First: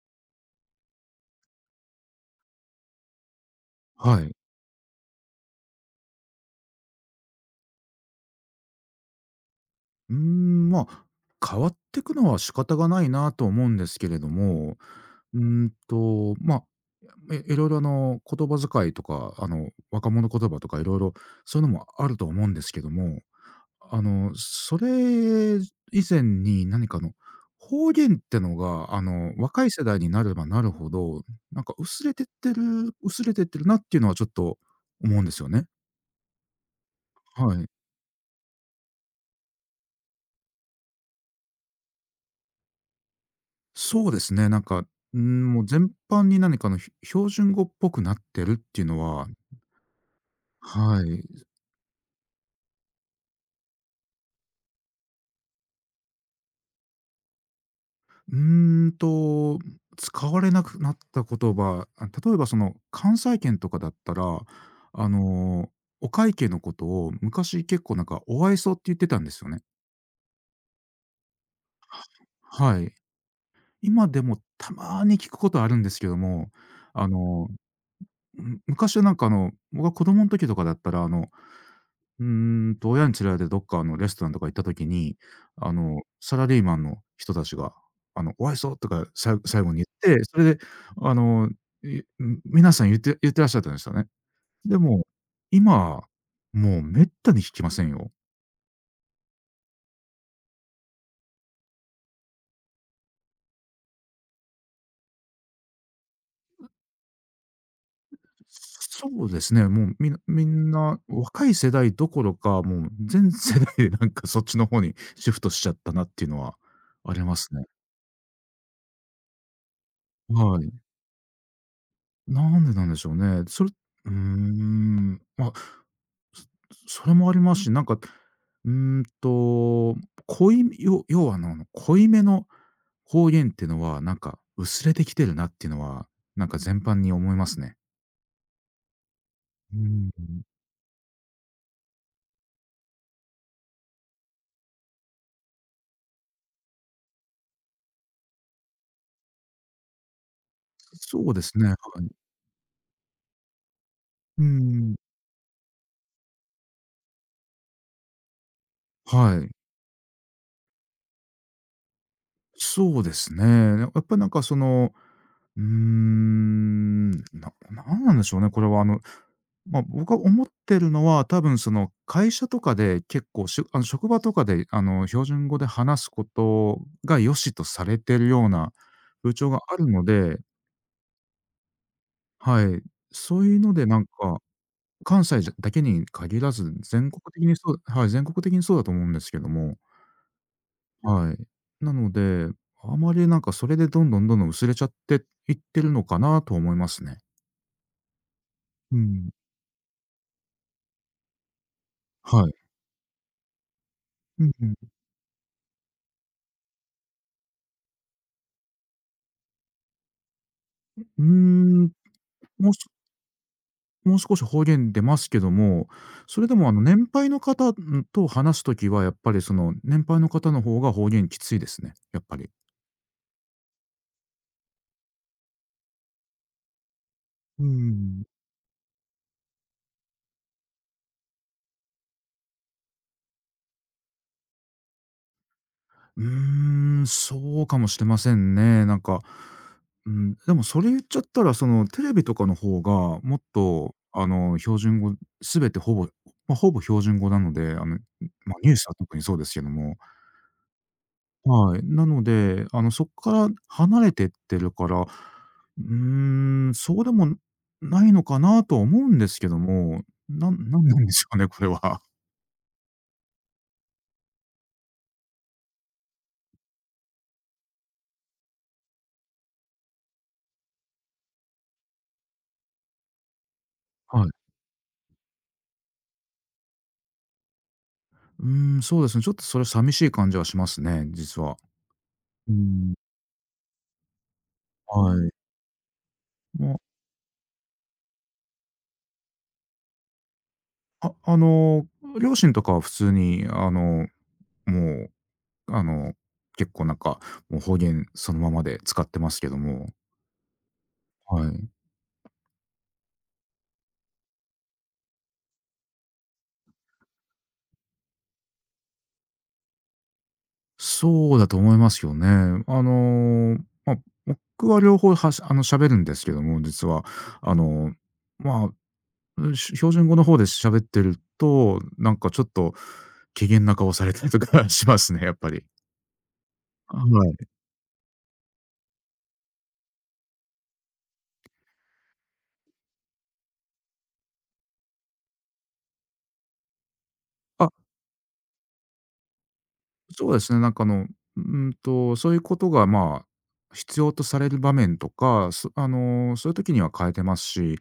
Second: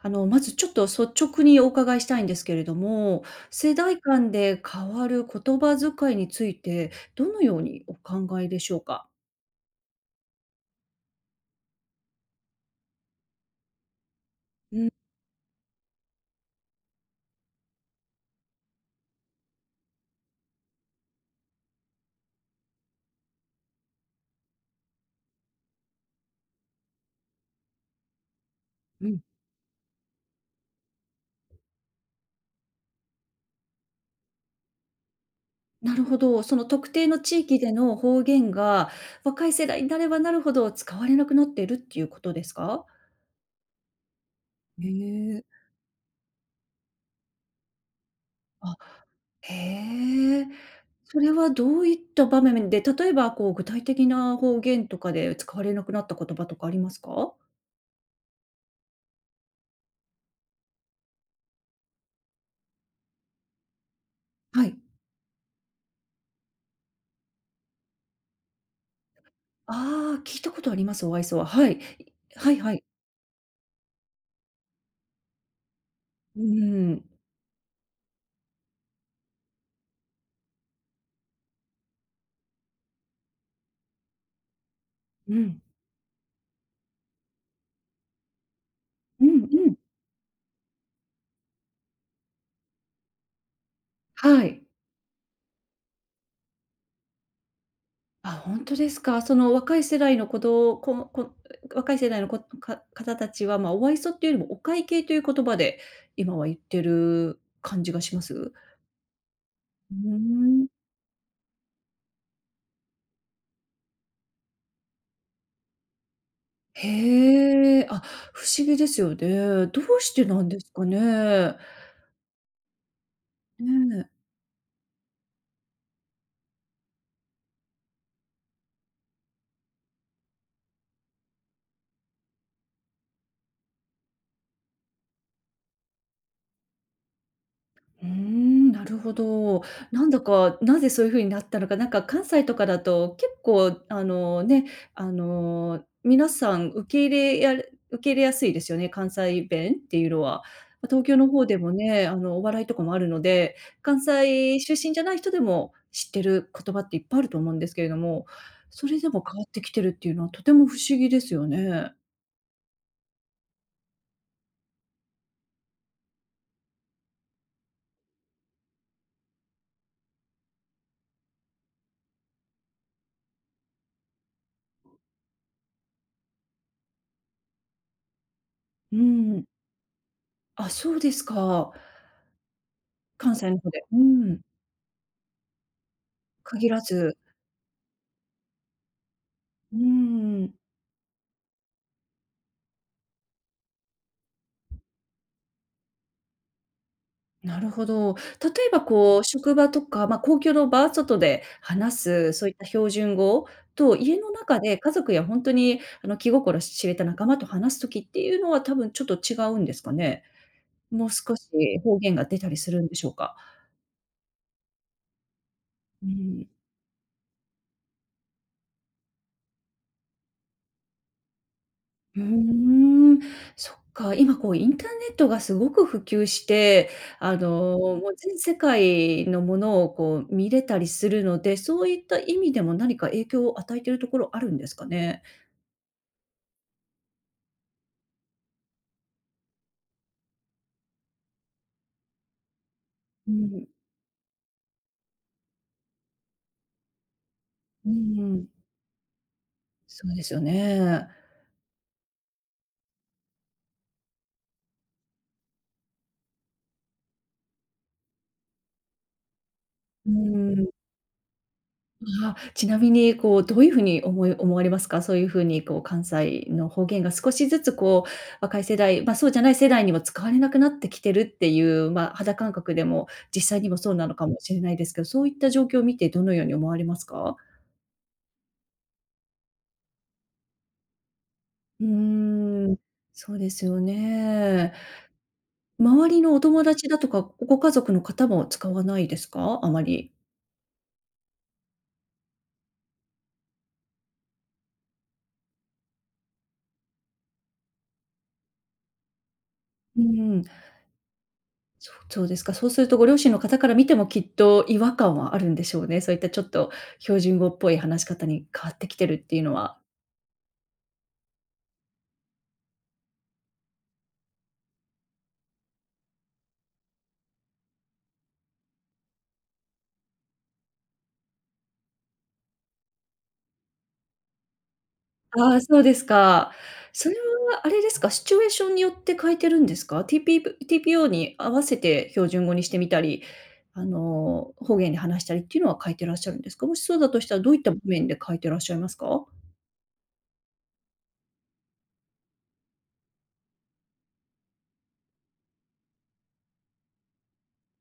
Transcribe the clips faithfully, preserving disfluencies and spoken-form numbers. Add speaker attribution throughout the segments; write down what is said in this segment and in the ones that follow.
Speaker 1: あの、まずちょっと率直にお伺いしたいんですけれども、世代
Speaker 2: は
Speaker 1: 間
Speaker 2: い。
Speaker 1: で変わる言葉遣いについて、どのようにお考えでしょうか？
Speaker 2: うーん、まあ、変わっていくのは仕方がないなと思うんですけれども、
Speaker 1: うん、
Speaker 2: うーんと、まあ、いいろいろあの、言葉遣いとか、あの、若者言葉とかいろいろそういうのもあると思うんですけども、あの、それ以前に何かあの、方言ってのが、あ
Speaker 1: うん。
Speaker 2: の、若い世代になればなるほど、なんか薄れてってる薄れてってるなっていうのはちょっと思うんですよね。
Speaker 1: なるほど。その特定の地
Speaker 2: は
Speaker 1: 域
Speaker 2: い。
Speaker 1: での方言が、若い世代になればなるほど使われなくなっているっていうことですか？
Speaker 2: そうですね、なんか、
Speaker 1: へ
Speaker 2: う
Speaker 1: え。
Speaker 2: ん、もう全般に何かのひ標準語っぽくなってるっ
Speaker 1: あ、
Speaker 2: ていうのは、
Speaker 1: へえ。
Speaker 2: は
Speaker 1: そ
Speaker 2: い。
Speaker 1: れはどういった場面で、例えばこう具体的な方言とかで使われなくなった言葉とかありますか？
Speaker 2: うーんと、使われなくなった言葉、あ、例えばその関西圏とかだったら、
Speaker 1: はい。
Speaker 2: あの、お会計のことを昔結構なんかお愛想って言ってたんですよね。
Speaker 1: ああ、聞いたことあります、お愛想は。はい。はいは
Speaker 2: は
Speaker 1: い。
Speaker 2: い。今でもたまに聞くことあるんですけど
Speaker 1: う
Speaker 2: も、
Speaker 1: ー
Speaker 2: あ
Speaker 1: ん。
Speaker 2: のむ昔はなんかあの、僕が子供の時とかだったら、あの、うーんと、親に連れられてどっかあのレストランとか行った時に、
Speaker 1: うん。
Speaker 2: あの、サラリーマンの人たちが、あの、「お愛想」とか
Speaker 1: う
Speaker 2: さ
Speaker 1: ん
Speaker 2: 最
Speaker 1: う
Speaker 2: 後
Speaker 1: ん。
Speaker 2: に言って、それであの、いん皆さん言って言ってらっしゃったんですよね。
Speaker 1: はい。
Speaker 2: でも、今、もう滅多に聞きませんよ。
Speaker 1: あ、ほんとですか。その若い世代のこどここ若い世代のこか方たちは、ま、お愛想っていうよりも、お会計という言葉で、今は言ってる感じがします？
Speaker 2: そうですね、も
Speaker 1: う
Speaker 2: うみんなみ
Speaker 1: ーん。
Speaker 2: んな若い世代どころか、もう全世代でなんかそっちの方にシフトしちゃったなっていうのはありますね。
Speaker 1: へえ、あ、不思議ですよね。どうしてなん
Speaker 2: は
Speaker 1: で
Speaker 2: い。
Speaker 1: すかね。
Speaker 2: なんでなんでしょうね。それ
Speaker 1: ね。
Speaker 2: うーん、まあ、そそれもありますし、なんか、うーんと、濃いよ要はあの、濃いめの方言っていうのは、なんか薄れてきてるなっていうのは、なんか全般に思いますね。
Speaker 1: うーん、なるほど。
Speaker 2: う
Speaker 1: なん
Speaker 2: ー
Speaker 1: だ
Speaker 2: ん。
Speaker 1: か、なぜそういう風になったのか、なんか関西とかだと結構あのね、あの、皆さん受け入れや受け入れやすいですよね、関西弁っていうのは。ま、東京
Speaker 2: そ
Speaker 1: の
Speaker 2: うで
Speaker 1: 方
Speaker 2: す
Speaker 1: で
Speaker 2: ね、
Speaker 1: も
Speaker 2: は
Speaker 1: ね、
Speaker 2: い。
Speaker 1: あの、お笑いとかもあるので、関
Speaker 2: うー
Speaker 1: 西出身
Speaker 2: ん、
Speaker 1: じゃない人でも知ってる言葉っていっぱいあると思うんですけれども、それでも変
Speaker 2: は
Speaker 1: わっ
Speaker 2: い。
Speaker 1: てきてるっていうのはとても不思議ですよね。
Speaker 2: そうですね。やっぱなんかそのうーん、ななんなんでしょうね、これはあの、まあ、僕が思ってるのは、多分その会社とかで結構しあの職場とかであの標準語で話すことが良しとされてるような
Speaker 1: う
Speaker 2: 風
Speaker 1: ん。
Speaker 2: 潮があるので、
Speaker 1: あ、そうですか。
Speaker 2: はい、
Speaker 1: 関
Speaker 2: そう
Speaker 1: 西
Speaker 2: い
Speaker 1: の
Speaker 2: う
Speaker 1: 方
Speaker 2: の
Speaker 1: で。
Speaker 2: で
Speaker 1: う
Speaker 2: なんか、
Speaker 1: ん。
Speaker 2: 関西じゃだけに限ら
Speaker 1: 限
Speaker 2: ず、
Speaker 1: ら
Speaker 2: 全
Speaker 1: ず。
Speaker 2: 国的にそうはい、全国的にそうだと思うんですけど
Speaker 1: う
Speaker 2: も、
Speaker 1: ん。
Speaker 2: はい。なので、あまりなんかそれでどんどんどんどん薄れちゃっていってるのかなと思いますね。
Speaker 1: なるほど。例えば
Speaker 2: う
Speaker 1: こう、
Speaker 2: ん、
Speaker 1: 職場とか、まあ、公共の場、外で話す、そ
Speaker 2: は
Speaker 1: うい
Speaker 2: い。
Speaker 1: った標準語と、家の
Speaker 2: うん
Speaker 1: 中
Speaker 2: うん。
Speaker 1: で家族や本当に、あの、気心知れた仲間と話す時っていうのは、多分ちょっと違うんですかね？
Speaker 2: う
Speaker 1: もう
Speaker 2: ー
Speaker 1: 少し
Speaker 2: ん、
Speaker 1: 方言が出たりす
Speaker 2: もう
Speaker 1: るん
Speaker 2: す
Speaker 1: でしょうか？
Speaker 2: もう少し方言出ますけども、
Speaker 1: う
Speaker 2: そ
Speaker 1: ん。
Speaker 2: れでもあの年配の方、ん、と話すときはやっぱりその年配の方の方が方言きついですね、
Speaker 1: う
Speaker 2: や
Speaker 1: ー
Speaker 2: っぱり。
Speaker 1: ん、そっか。今こう、インターネットがすごく普及して、あ
Speaker 2: う
Speaker 1: の、もう
Speaker 2: ん。
Speaker 1: 全世界のものをこう見れたりするので、そういった意味でも何か影響を与えているところあるんですかね？
Speaker 2: うーん、そうかもしれませんね。なんか、うん、でもそれ言っちゃったらそのテレビとかの方が
Speaker 1: う
Speaker 2: もっ
Speaker 1: ん、
Speaker 2: とあの標準語全てほぼ、ま、ほぼ標準語なので、あ
Speaker 1: う
Speaker 2: の、
Speaker 1: んうん、
Speaker 2: ま、ニュースは特にそうですけども、
Speaker 1: そうですよね。
Speaker 2: はい。なので、あの、そこから離れてってるから、うーん、そうでもないのかなとは思うんですけども、
Speaker 1: う
Speaker 2: な
Speaker 1: ん。
Speaker 2: んなんなんでしょうね、これは。
Speaker 1: あ、ちなみにこうどういう風に思い思われますか？そういう風にこう関西の方言が少しずつこう若い世代、まあ、そうじゃない世代にも使われなくなってきてるっていう、まあ、肌感覚でも実際にもそうなのか
Speaker 2: は
Speaker 1: も
Speaker 2: い。
Speaker 1: しれないですけど、そういった状況を見てどのように思われますか？
Speaker 2: うーん、そうですね、ちょっとそれ寂しい感じはしますね、実は。
Speaker 1: う
Speaker 2: うー
Speaker 1: ーん、
Speaker 2: ん、
Speaker 1: そうですよね。
Speaker 2: はい。
Speaker 1: 周りのお友
Speaker 2: もう
Speaker 1: 達だとか、ご家族の方も使わないですか？あまり。
Speaker 2: ああの、両親とかは普通に、あの、もう、あの、結構なんか、もう方言そのままで使ってますけども、
Speaker 1: うん。
Speaker 2: はい。
Speaker 1: そそうですか。そうするとご両親の方から見てもきっと違和感はあるんでしょうね。そういったちょっと標準語っぽい話し方に変わってきてるっていうのは。
Speaker 2: そうだと思いますよね。あの、まあ、僕は両方はしあの、喋るんですけども、実は。あの、まあ、し標準語の方で喋ってると、なんかちょっと機嫌な顔されたりとか しますね、やっぱ
Speaker 1: ああ、
Speaker 2: り。
Speaker 1: そうですか。
Speaker 2: は
Speaker 1: それ
Speaker 2: い。
Speaker 1: はあれですか、シチュエーションによって変えてるんですか？TP ティーピーオー に合わせて標準語にしてみたり、あの、方言で話したりっていうのは変えてらっしゃるんですか？もしそうだとしたらどういっ
Speaker 2: あ、
Speaker 1: た場面で変えてらっしゃいますか？
Speaker 2: そうですね、なんかあの、うーんと、そういうことが、まあ、必要とされる場面とか、そあの、そういう時には変えてますし、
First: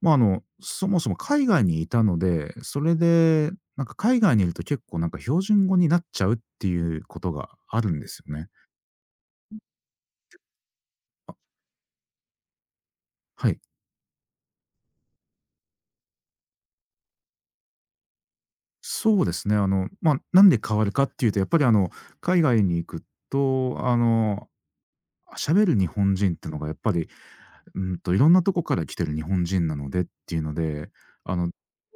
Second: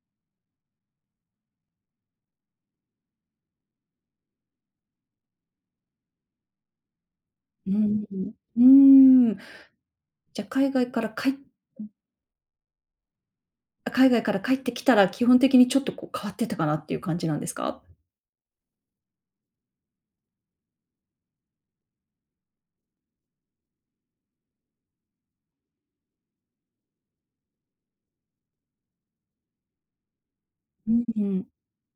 Speaker 2: まあ、あの、そもそも海外にいたので、それで、なんか海外にいると結構なんか標準語になっちゃうっていうことが
Speaker 1: うー
Speaker 2: あるん
Speaker 1: ん。
Speaker 2: ですよね。
Speaker 1: うーん。じゃ、海外から帰っ
Speaker 2: あ、はい。
Speaker 1: 海外から帰ってきたら、基本的にちょっとこう変わってたかなっていう感じなんですか？
Speaker 2: そうですね。あの、まあ、なんで変わるかっていうと、やっぱりあの、海外に行くと、あの、喋る日本人ってのがやっぱり、うんと、いろんなとこから来てる日本人なのでっていうので、
Speaker 1: うんう
Speaker 2: あ
Speaker 1: ん。
Speaker 2: の、ど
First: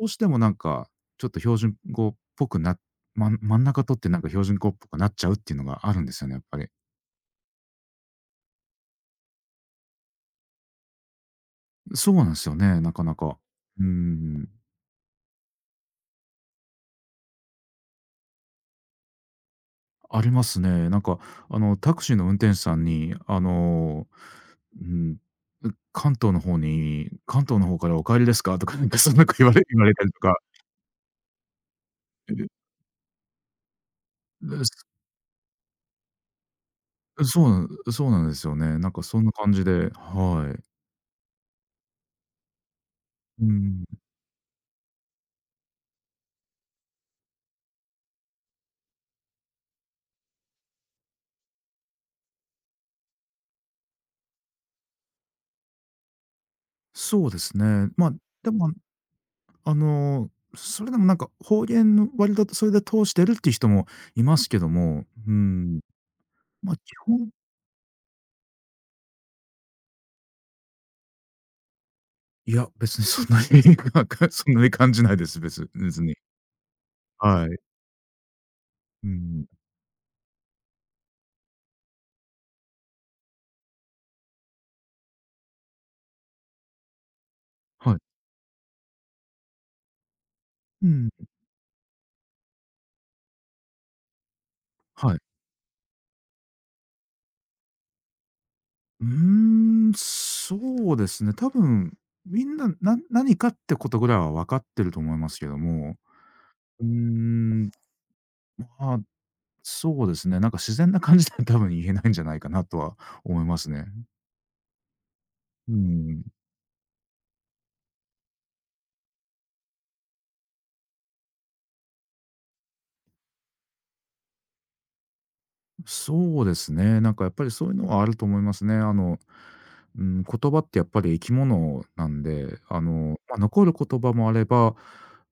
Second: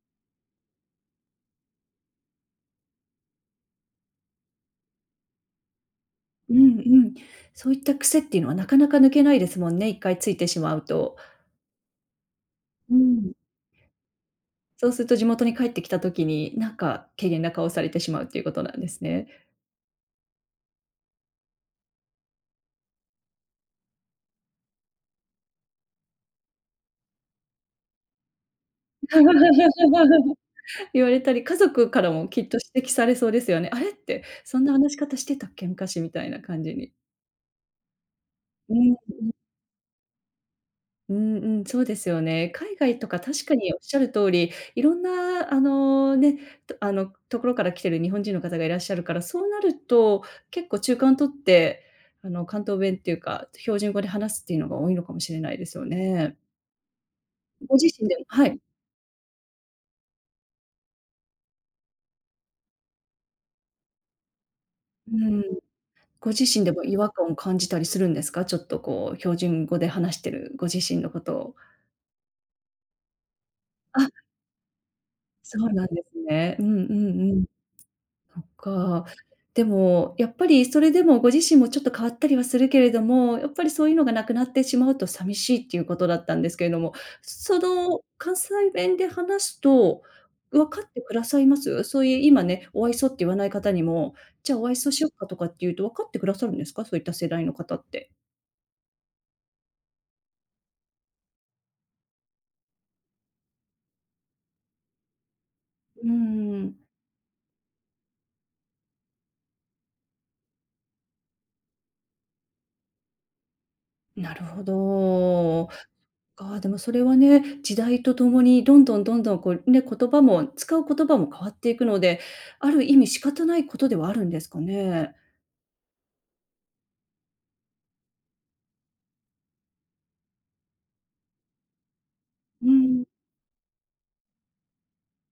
Speaker 2: うしてもなんか、ちょっと標準語っぽくなま真ん中取ってなんか標準語っぽくなっちゃうっていうのがあるんですよね、やっ
Speaker 1: う
Speaker 2: ぱり。
Speaker 1: んうん。そういった癖っていうのはなかなか抜けないですもんね、一回ついてしまうと。
Speaker 2: そうなんですよね、
Speaker 1: う
Speaker 2: なかな
Speaker 1: ん。
Speaker 2: か。うん、
Speaker 1: そうすると地元に帰ってきた時に、なんか、機嫌な顔されてしまうっていうことなんですね。
Speaker 2: ありますね。なんか、あの、タクシーの運転手さんに、あの、うん、関東の方に「関東の方からお帰りですか？」とか、なんか そんなこと言われ 言われたりとか。
Speaker 1: 言われたり、家族からもきっと
Speaker 2: え
Speaker 1: 指摘されそうですよね。あれって、そんな話し方してたっけ？昔みたいな感じに。
Speaker 2: そうなんそうなんですよ
Speaker 1: う
Speaker 2: ね。なん
Speaker 1: ん。
Speaker 2: かそんな感じで、はい。
Speaker 1: うんうん、そうですよね。海外とか
Speaker 2: う
Speaker 1: 確かにおっ
Speaker 2: ん、
Speaker 1: しゃる通り、いろんなあの、ね、とあの、ところから来てる日本人の方がいらっしゃるから、そうなると、結構中間取って、あの、関東弁っていうか、標準語で話すっていうのが多いのかもしれないですよね。
Speaker 2: そうです
Speaker 1: ご自
Speaker 2: ね。
Speaker 1: 身
Speaker 2: まあ、
Speaker 1: でもは
Speaker 2: で
Speaker 1: い。
Speaker 2: も、あの、それでもなんか方言の割とそれで通してるっていう人もいますけども、
Speaker 1: う
Speaker 2: う
Speaker 1: ん。
Speaker 2: ん、
Speaker 1: ご自身で
Speaker 2: ま、基
Speaker 1: も違和感
Speaker 2: 本
Speaker 1: を感じたりするんですか？ちょっとこう標準語で話してるご自身のことを。
Speaker 2: いや、別にそんなに
Speaker 1: あ、
Speaker 2: そんなに感じないです、
Speaker 1: そ
Speaker 2: 別
Speaker 1: うなん
Speaker 2: 別
Speaker 1: です
Speaker 2: に。
Speaker 1: ね。うんうんうん。
Speaker 2: はい。
Speaker 1: そっか。
Speaker 2: うん。
Speaker 1: でも、やっぱりそれでもご自身もちょっと変わったりはするけれども、やっぱりそういうのがなくなってしまうと寂しいっていうことだったんですけれども、そ
Speaker 2: は
Speaker 1: の
Speaker 2: い。
Speaker 1: 関西弁で話すと、分かっ
Speaker 2: う
Speaker 1: て
Speaker 2: ん。
Speaker 1: くださいます？そういう今ね、お愛想って言わない方にも、じゃあお愛想しよっ
Speaker 2: はい。
Speaker 1: かとかって言うと分かってくださるんですか？そういった世代の方って。
Speaker 2: うーん、そうですね。多分、みんな、な何かってことぐらいは分かってると思いますけども、
Speaker 1: うーん、
Speaker 2: うーん、まあ、そうですね、なんか自然な感じでは多分言えないんじゃないかなとは思いますね。
Speaker 1: なるほど。
Speaker 2: うん。
Speaker 1: ああ、でもそれはね、時代とともにどんどんどんどんこうね、言葉も使う言葉も変わっていくので、ある意味仕方ないことではあるんですかね。
Speaker 2: そうですね。なんかやっぱりそういうのはあると思いますね。あの、うん、言葉ってやっぱり生き物なんで、
Speaker 1: う
Speaker 2: あ
Speaker 1: ん、
Speaker 2: の、まあ、残る言葉もあれば、う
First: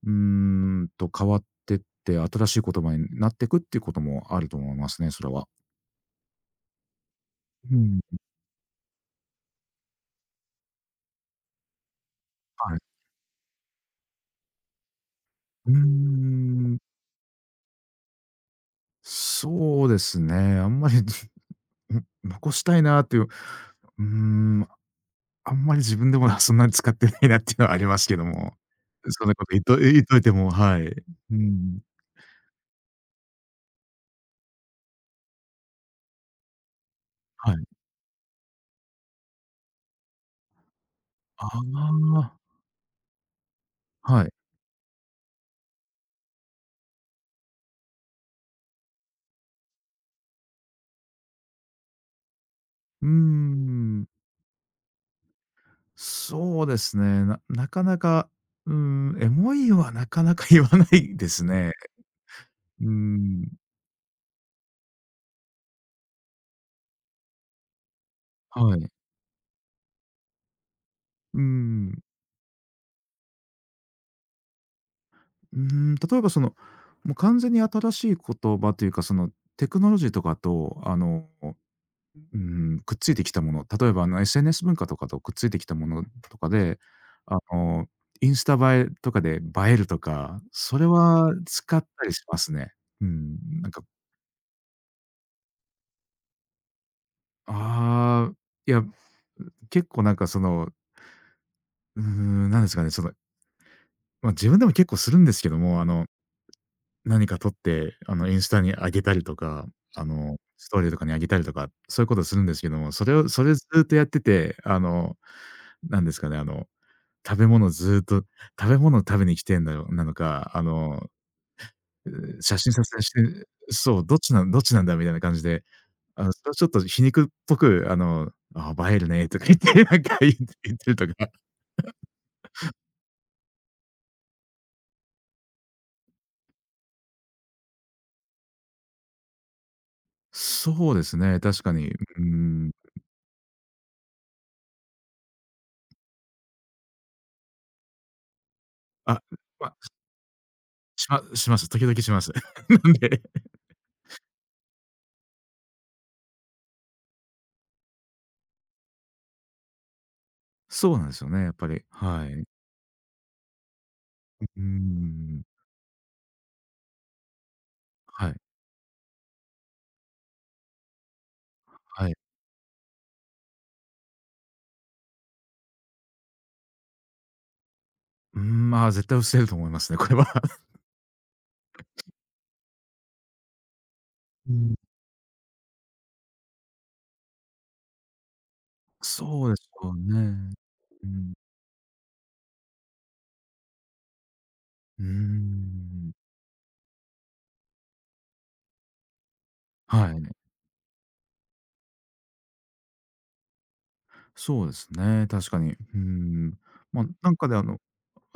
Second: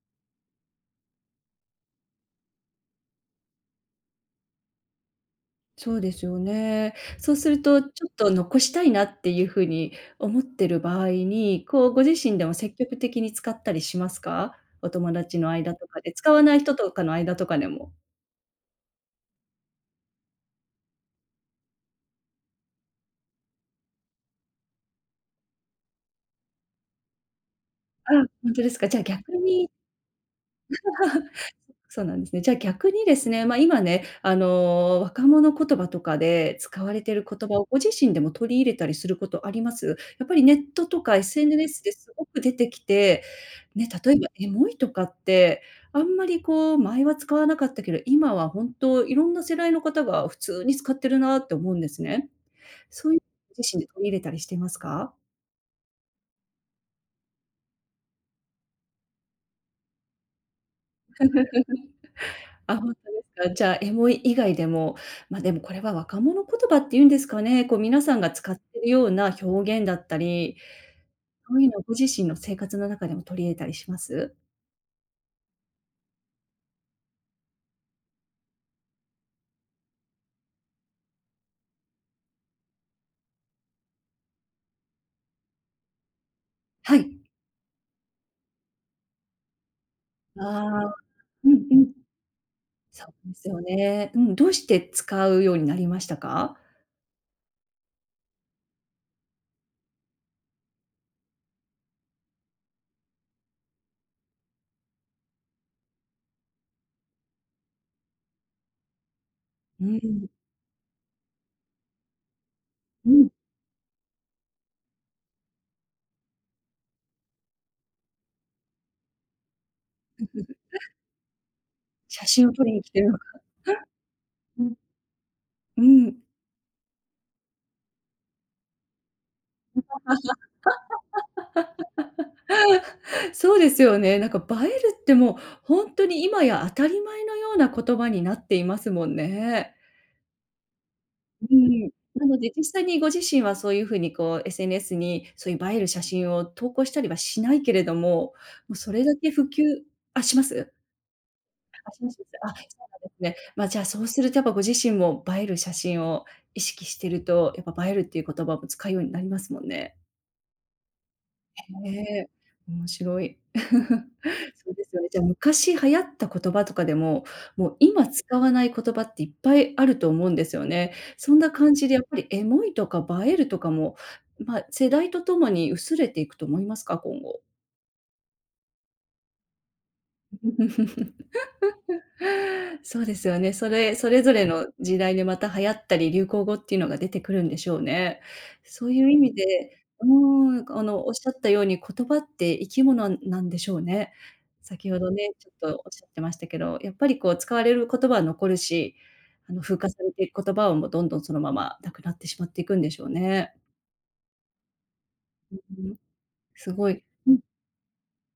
Speaker 2: ーんと変わってって新しい言葉になっていくっていうこともあると思いますね、それは。
Speaker 1: そうですよね。そうする
Speaker 2: う
Speaker 1: と、ち
Speaker 2: ん、
Speaker 1: ょっと残したいなっていうふうに思ってる場合に、こうご自身でも積
Speaker 2: はい。
Speaker 1: 極的に使ったりしますか？お友達の
Speaker 2: うー
Speaker 1: 間とかで、使わない人
Speaker 2: ん、
Speaker 1: とかの間とかでも。
Speaker 2: そうですね。あんまり 残したいなっていう、うーん、あんまり自分でも そんなに使ってないなっていうのはあります
Speaker 1: あ、
Speaker 2: けど
Speaker 1: 本
Speaker 2: も。
Speaker 1: 当ですか。じゃあ
Speaker 2: そん
Speaker 1: 逆
Speaker 2: なこと言っ
Speaker 1: に
Speaker 2: と言っといても、はい。うん。
Speaker 1: そうなんですね。じゃあ逆にですね、ま、あ今ね、あの、若者言葉とかで使われている言
Speaker 2: は
Speaker 1: 葉
Speaker 2: い。
Speaker 1: をご自身でも取り入れたりすることあります？やっぱりネットとか
Speaker 2: あ
Speaker 1: エスエヌエス ですご
Speaker 2: あ、
Speaker 1: く出てきて、ね、例え
Speaker 2: は
Speaker 1: ば
Speaker 2: い。
Speaker 1: エモいとかって、あんまりこう前は使わなかったけど、今は本当いろんな世代の方が普通に使ってるなって思うんですね。
Speaker 2: う
Speaker 1: そ
Speaker 2: ー
Speaker 1: ういうのご自身で取
Speaker 2: ん、
Speaker 1: り入れたりしてますか？
Speaker 2: そうですね。ななかなか、うーん、エモいはなかなか 言わないですね。
Speaker 1: あ、
Speaker 2: うー
Speaker 1: 本当です
Speaker 2: ん、
Speaker 1: か。じゃあ、エモい以外でも、まあ、でもこれは若者言葉っていうんですかね、こう皆さんが使っ
Speaker 2: は
Speaker 1: てる
Speaker 2: い。
Speaker 1: ような表現だったり、
Speaker 2: うー
Speaker 1: そういうのをご自
Speaker 2: ん、
Speaker 1: 身の生活の中でも取り入れたりします？
Speaker 2: うーん、例えばその、もう完全に新しい言葉というか、そのテクノロジーとかと、あの、うーん、くっついてきたもの、例えばあの エスエヌエス 文化とかとくっついてきたものとかで、
Speaker 1: はい。
Speaker 2: あの、インスタ映えとかで映えるとか、それ
Speaker 1: ああ、
Speaker 2: は
Speaker 1: うんう
Speaker 2: 使っ
Speaker 1: ん。
Speaker 2: たりしますね。
Speaker 1: そ
Speaker 2: う
Speaker 1: うで
Speaker 2: ん、
Speaker 1: すよ
Speaker 2: なんか
Speaker 1: ね。うん、どうして使うようになりましたか？
Speaker 2: ああ、いや、結構なんかその、うーん、なんですかね、その、まあ、自分でも結構するんですけども、あの、何か撮って、あの、インスタに上げたりとか、
Speaker 1: う
Speaker 2: あ
Speaker 1: ん、
Speaker 2: の、ストーリーとかに上げたりとか、そういうことするんですけども、そ
Speaker 1: う
Speaker 2: れ
Speaker 1: ん。
Speaker 2: をそれずっとやってて、あの、なんですかね、あの、食べ物ずっと食べ物を食べに来てんだよなのか、あの
Speaker 1: 写
Speaker 2: う、
Speaker 1: 真を
Speaker 2: 写
Speaker 1: 撮
Speaker 2: 真
Speaker 1: りに
Speaker 2: 撮
Speaker 1: 来て
Speaker 2: 影
Speaker 1: る
Speaker 2: し
Speaker 1: のか。
Speaker 2: て、そう、どっちなんどっ
Speaker 1: うん、
Speaker 2: ちなんだみたいな感じで、
Speaker 1: うん。
Speaker 2: あの、それはちょっと皮肉っぽく、あの、ああ、映えるねとか言って、なんか言って、言ってるとか。
Speaker 1: そうですよね。なんか映えるってもう、ほに今や当たり前のような言葉になっていますもんね。
Speaker 2: そうですね、
Speaker 1: う
Speaker 2: 確かに。
Speaker 1: ん。
Speaker 2: うー
Speaker 1: なので実
Speaker 2: ん。
Speaker 1: 際にご自身はそういう風にこう エスエヌエス にそういう映える写真を投稿したりはしないけれども、もうそれだ
Speaker 2: あ、
Speaker 1: け普
Speaker 2: ま、
Speaker 1: 及あ、します？
Speaker 2: しまします。時
Speaker 1: あ、
Speaker 2: 々
Speaker 1: しま
Speaker 2: し
Speaker 1: すし
Speaker 2: ます。
Speaker 1: ます。あ、そ
Speaker 2: な
Speaker 1: う
Speaker 2: ん
Speaker 1: なんで
Speaker 2: で
Speaker 1: すね。まあ、じゃあそうするとやっぱご自身も映える写真を意識してると、やっぱ映えるっていう言葉も使うようになりますもんね。
Speaker 2: そうなんですよね、やっぱり。
Speaker 1: え
Speaker 2: は
Speaker 1: え、
Speaker 2: い。う
Speaker 1: 面白い。
Speaker 2: うー
Speaker 1: そうですよね。じゃあ、
Speaker 2: ん。
Speaker 1: 昔流行った言葉とかでも、もう今
Speaker 2: はい、
Speaker 1: 使わない言葉っていっぱいあると思うんですよね。そんな感じでやっ
Speaker 2: はい。
Speaker 1: ぱりエモいとか映えるとかも、まあ、世代とともに薄れていくと思いますか？今後。
Speaker 2: うーん、まあ、絶対防げると思いますね、これは。
Speaker 1: そうですよね。それそれぞれ
Speaker 2: う
Speaker 1: の
Speaker 2: ん、
Speaker 1: 時代でまた流行ったり、流行語っていうのが出てくるんでしょうね。そういう意味
Speaker 2: そうです
Speaker 1: で、
Speaker 2: よ
Speaker 1: う
Speaker 2: ね。
Speaker 1: ーん、あの、
Speaker 2: う
Speaker 1: おっしゃっ
Speaker 2: ん。
Speaker 1: たように言葉って生き物なんでしょうね。先ほ
Speaker 2: うー
Speaker 1: どね、ちょっとおっしゃっ
Speaker 2: ん。
Speaker 1: てましたけど、やっぱりこう使われる言葉は残るし、あの風化さ
Speaker 2: は
Speaker 1: れて
Speaker 2: い。
Speaker 1: いく言葉はもうどんどんそのままなくなってしまっていくんでしょうね。
Speaker 2: そうですね、確
Speaker 1: う
Speaker 2: かに。
Speaker 1: ん、
Speaker 2: うん。
Speaker 1: すご
Speaker 2: ま
Speaker 1: い。
Speaker 2: あ、
Speaker 1: う
Speaker 2: なん
Speaker 1: ん、
Speaker 2: かであの、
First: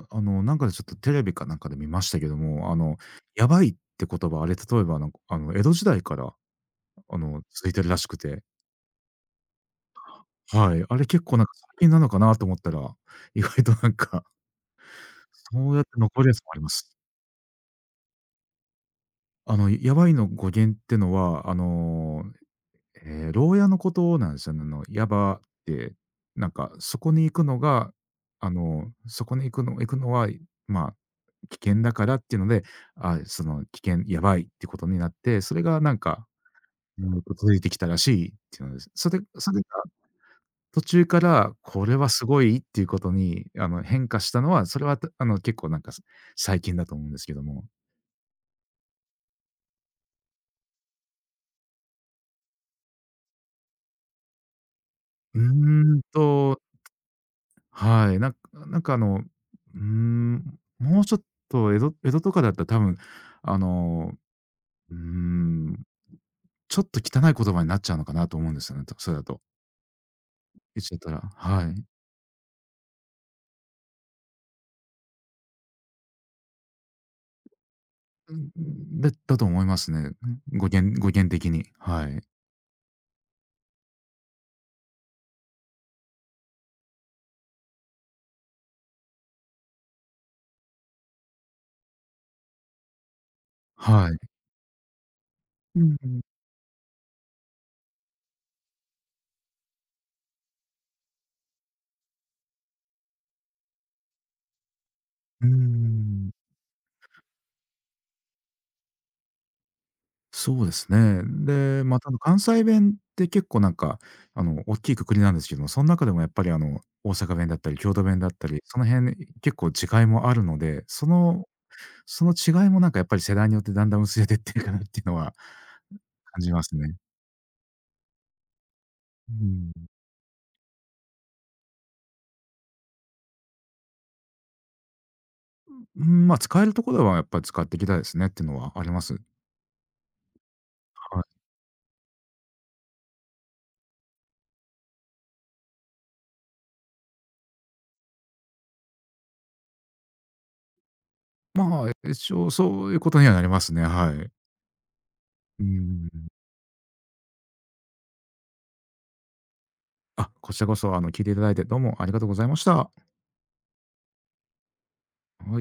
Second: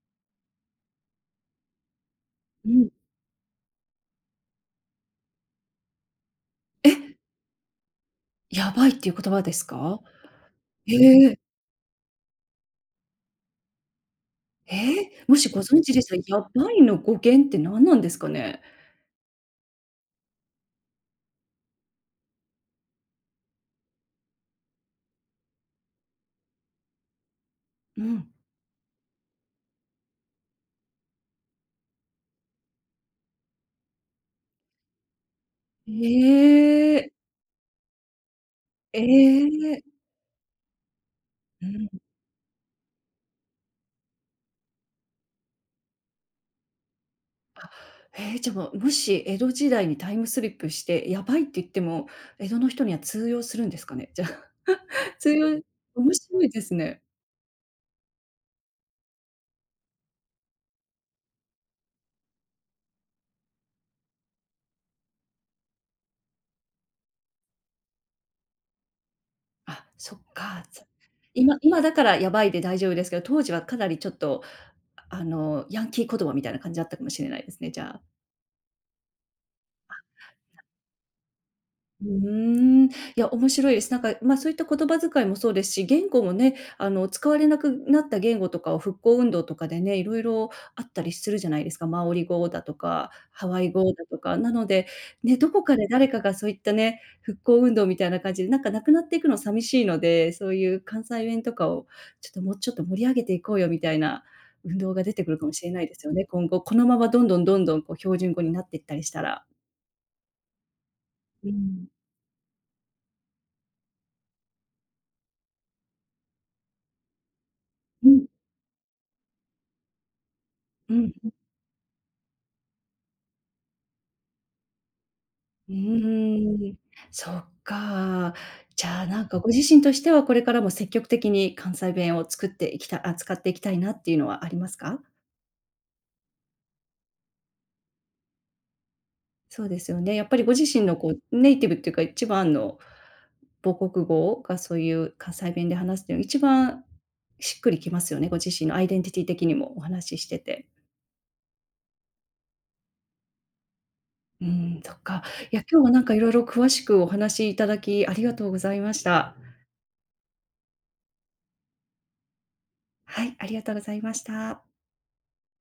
Speaker 2: あの、なんかでちょっとテレビかなんかで見ましたけど
Speaker 1: う
Speaker 2: も、あ
Speaker 1: ん。
Speaker 2: の、やばいって言葉、あれ例えばなんか、あの、江戸時代から
Speaker 1: え、
Speaker 2: あの、続いてるらしくて、
Speaker 1: やばいっていう言葉ですか？
Speaker 2: はい。
Speaker 1: え
Speaker 2: あれ結
Speaker 1: え。
Speaker 2: 構なんか最近なのかなと思ったら、意外となんか、
Speaker 1: ええ、もしご
Speaker 2: そう
Speaker 1: 存
Speaker 2: やって
Speaker 1: 知でしたら、
Speaker 2: 残るやつ
Speaker 1: や
Speaker 2: もありま
Speaker 1: ばい
Speaker 2: す。
Speaker 1: の語源って何なんですかね？
Speaker 2: あの、やばいの語源ってのは、あのええ、牢屋のことなんですよね。あの、やばって、なんかそこに行くのが、
Speaker 1: うん。
Speaker 2: あの、そこに行くの行くのは、まあ、危険だからっていうので、あ、その危険、やばいってことになって、それがなんか、
Speaker 1: え
Speaker 2: う
Speaker 1: え、
Speaker 2: ん続いてきたらしいっていうのです。
Speaker 1: え
Speaker 2: それそれが
Speaker 1: え、
Speaker 2: 途中から、
Speaker 1: う
Speaker 2: こ
Speaker 1: ん。
Speaker 2: れはすごいっていうことに、あの、変化したのは、それは、あの、結構なんか、最近だと思うんですけども。
Speaker 1: ええ、じゃ、ももし江戸時代にタイムスリップして、やばいって言っても、江戸の人には通用するんですかね？じゃ、通
Speaker 2: う
Speaker 1: 用
Speaker 2: ーん
Speaker 1: 面白い
Speaker 2: と、
Speaker 1: ですね。
Speaker 2: はい。なんかなんかあの、うーん、もうちょっと江戸江戸とかだったら多分、あの、うーん、ちょっと汚い言葉になっちゃうのかなと思うんですよね、とそれだと。
Speaker 1: あ、そっか。
Speaker 2: 言っ
Speaker 1: つ
Speaker 2: ちゃったら、
Speaker 1: 今
Speaker 2: は
Speaker 1: 今
Speaker 2: い。
Speaker 1: だからやばいで大丈夫ですけど、当時はかなりちょっと、あの、ヤンキー言葉みたいな感じだったかもしれないですね、じゃあ。
Speaker 2: うんで、だだと思いますね。語源語源的に、
Speaker 1: う
Speaker 2: は
Speaker 1: ー
Speaker 2: い。
Speaker 1: ん、いや、面白いです。なんか、まあ、そういった言葉遣いもそうですし、言語もね、あの、使われなくなった言語とかを復興運動とかでね、いろいろあったりするじゃないですか。マオリ語だとか、ハワイ語だ
Speaker 2: は
Speaker 1: と
Speaker 2: い。
Speaker 1: か。なので、ね、どこか
Speaker 2: う
Speaker 1: で
Speaker 2: ん
Speaker 1: 誰
Speaker 2: う
Speaker 1: か
Speaker 2: ん。
Speaker 1: がそういったね、復興運動みたいな感じで、なんかなくなっていくの寂しいので、そういう関西弁とかをちょっともうちょっと盛り上げていこうよみたいな運動が出てくるか
Speaker 2: うー
Speaker 1: もしれないですよね、
Speaker 2: ん。
Speaker 1: 今後。このままどんどんどんどんこう標準語になっていったりしたら。
Speaker 2: そうですね。
Speaker 1: う
Speaker 2: で、
Speaker 1: ん。
Speaker 2: まあ、ただ関西弁って結構なんか、あの、大きいくくりなんですけども、その中でもやっぱりあの、大阪弁だったり、京都
Speaker 1: う
Speaker 2: 弁
Speaker 1: ん、
Speaker 2: だったり、その辺結構違いもあるので、
Speaker 1: う
Speaker 2: そ
Speaker 1: ん。
Speaker 2: のその違いもなんかやっぱり世代によってだんだん薄れてってるかなっていうのは
Speaker 1: う
Speaker 2: 感じま
Speaker 1: ー
Speaker 2: す
Speaker 1: ん、
Speaker 2: ね。
Speaker 1: そっか。じゃあ、なん
Speaker 2: う
Speaker 1: かご
Speaker 2: ん。
Speaker 1: 自身としては、これからも積極的に関西弁を作っていきたあ、使っていきたいなっていうのはありますか？
Speaker 2: まあ使えるところはやっぱり使っていきたいですねっていうのはあります。
Speaker 1: そうですよね。やっぱりご自身のこ
Speaker 2: は
Speaker 1: う、
Speaker 2: い。
Speaker 1: ネイティブっていうか、一番の母国語がそういう関西弁で話すっていうの、一番しっくりきますよね、ご自身のアイデンティティ的にもお話ししてて。
Speaker 2: まあ、一応そういうことにはなりますね、はい。
Speaker 1: うん、そっか。いや、
Speaker 2: う
Speaker 1: 今日はなん
Speaker 2: ん。
Speaker 1: かいろいろ詳しくお話しいただきありがとうございました。
Speaker 2: あ、こちらこそあの、聞いていただいてどうもありがとうございました。は
Speaker 1: はい、ありがとうございました。
Speaker 2: い。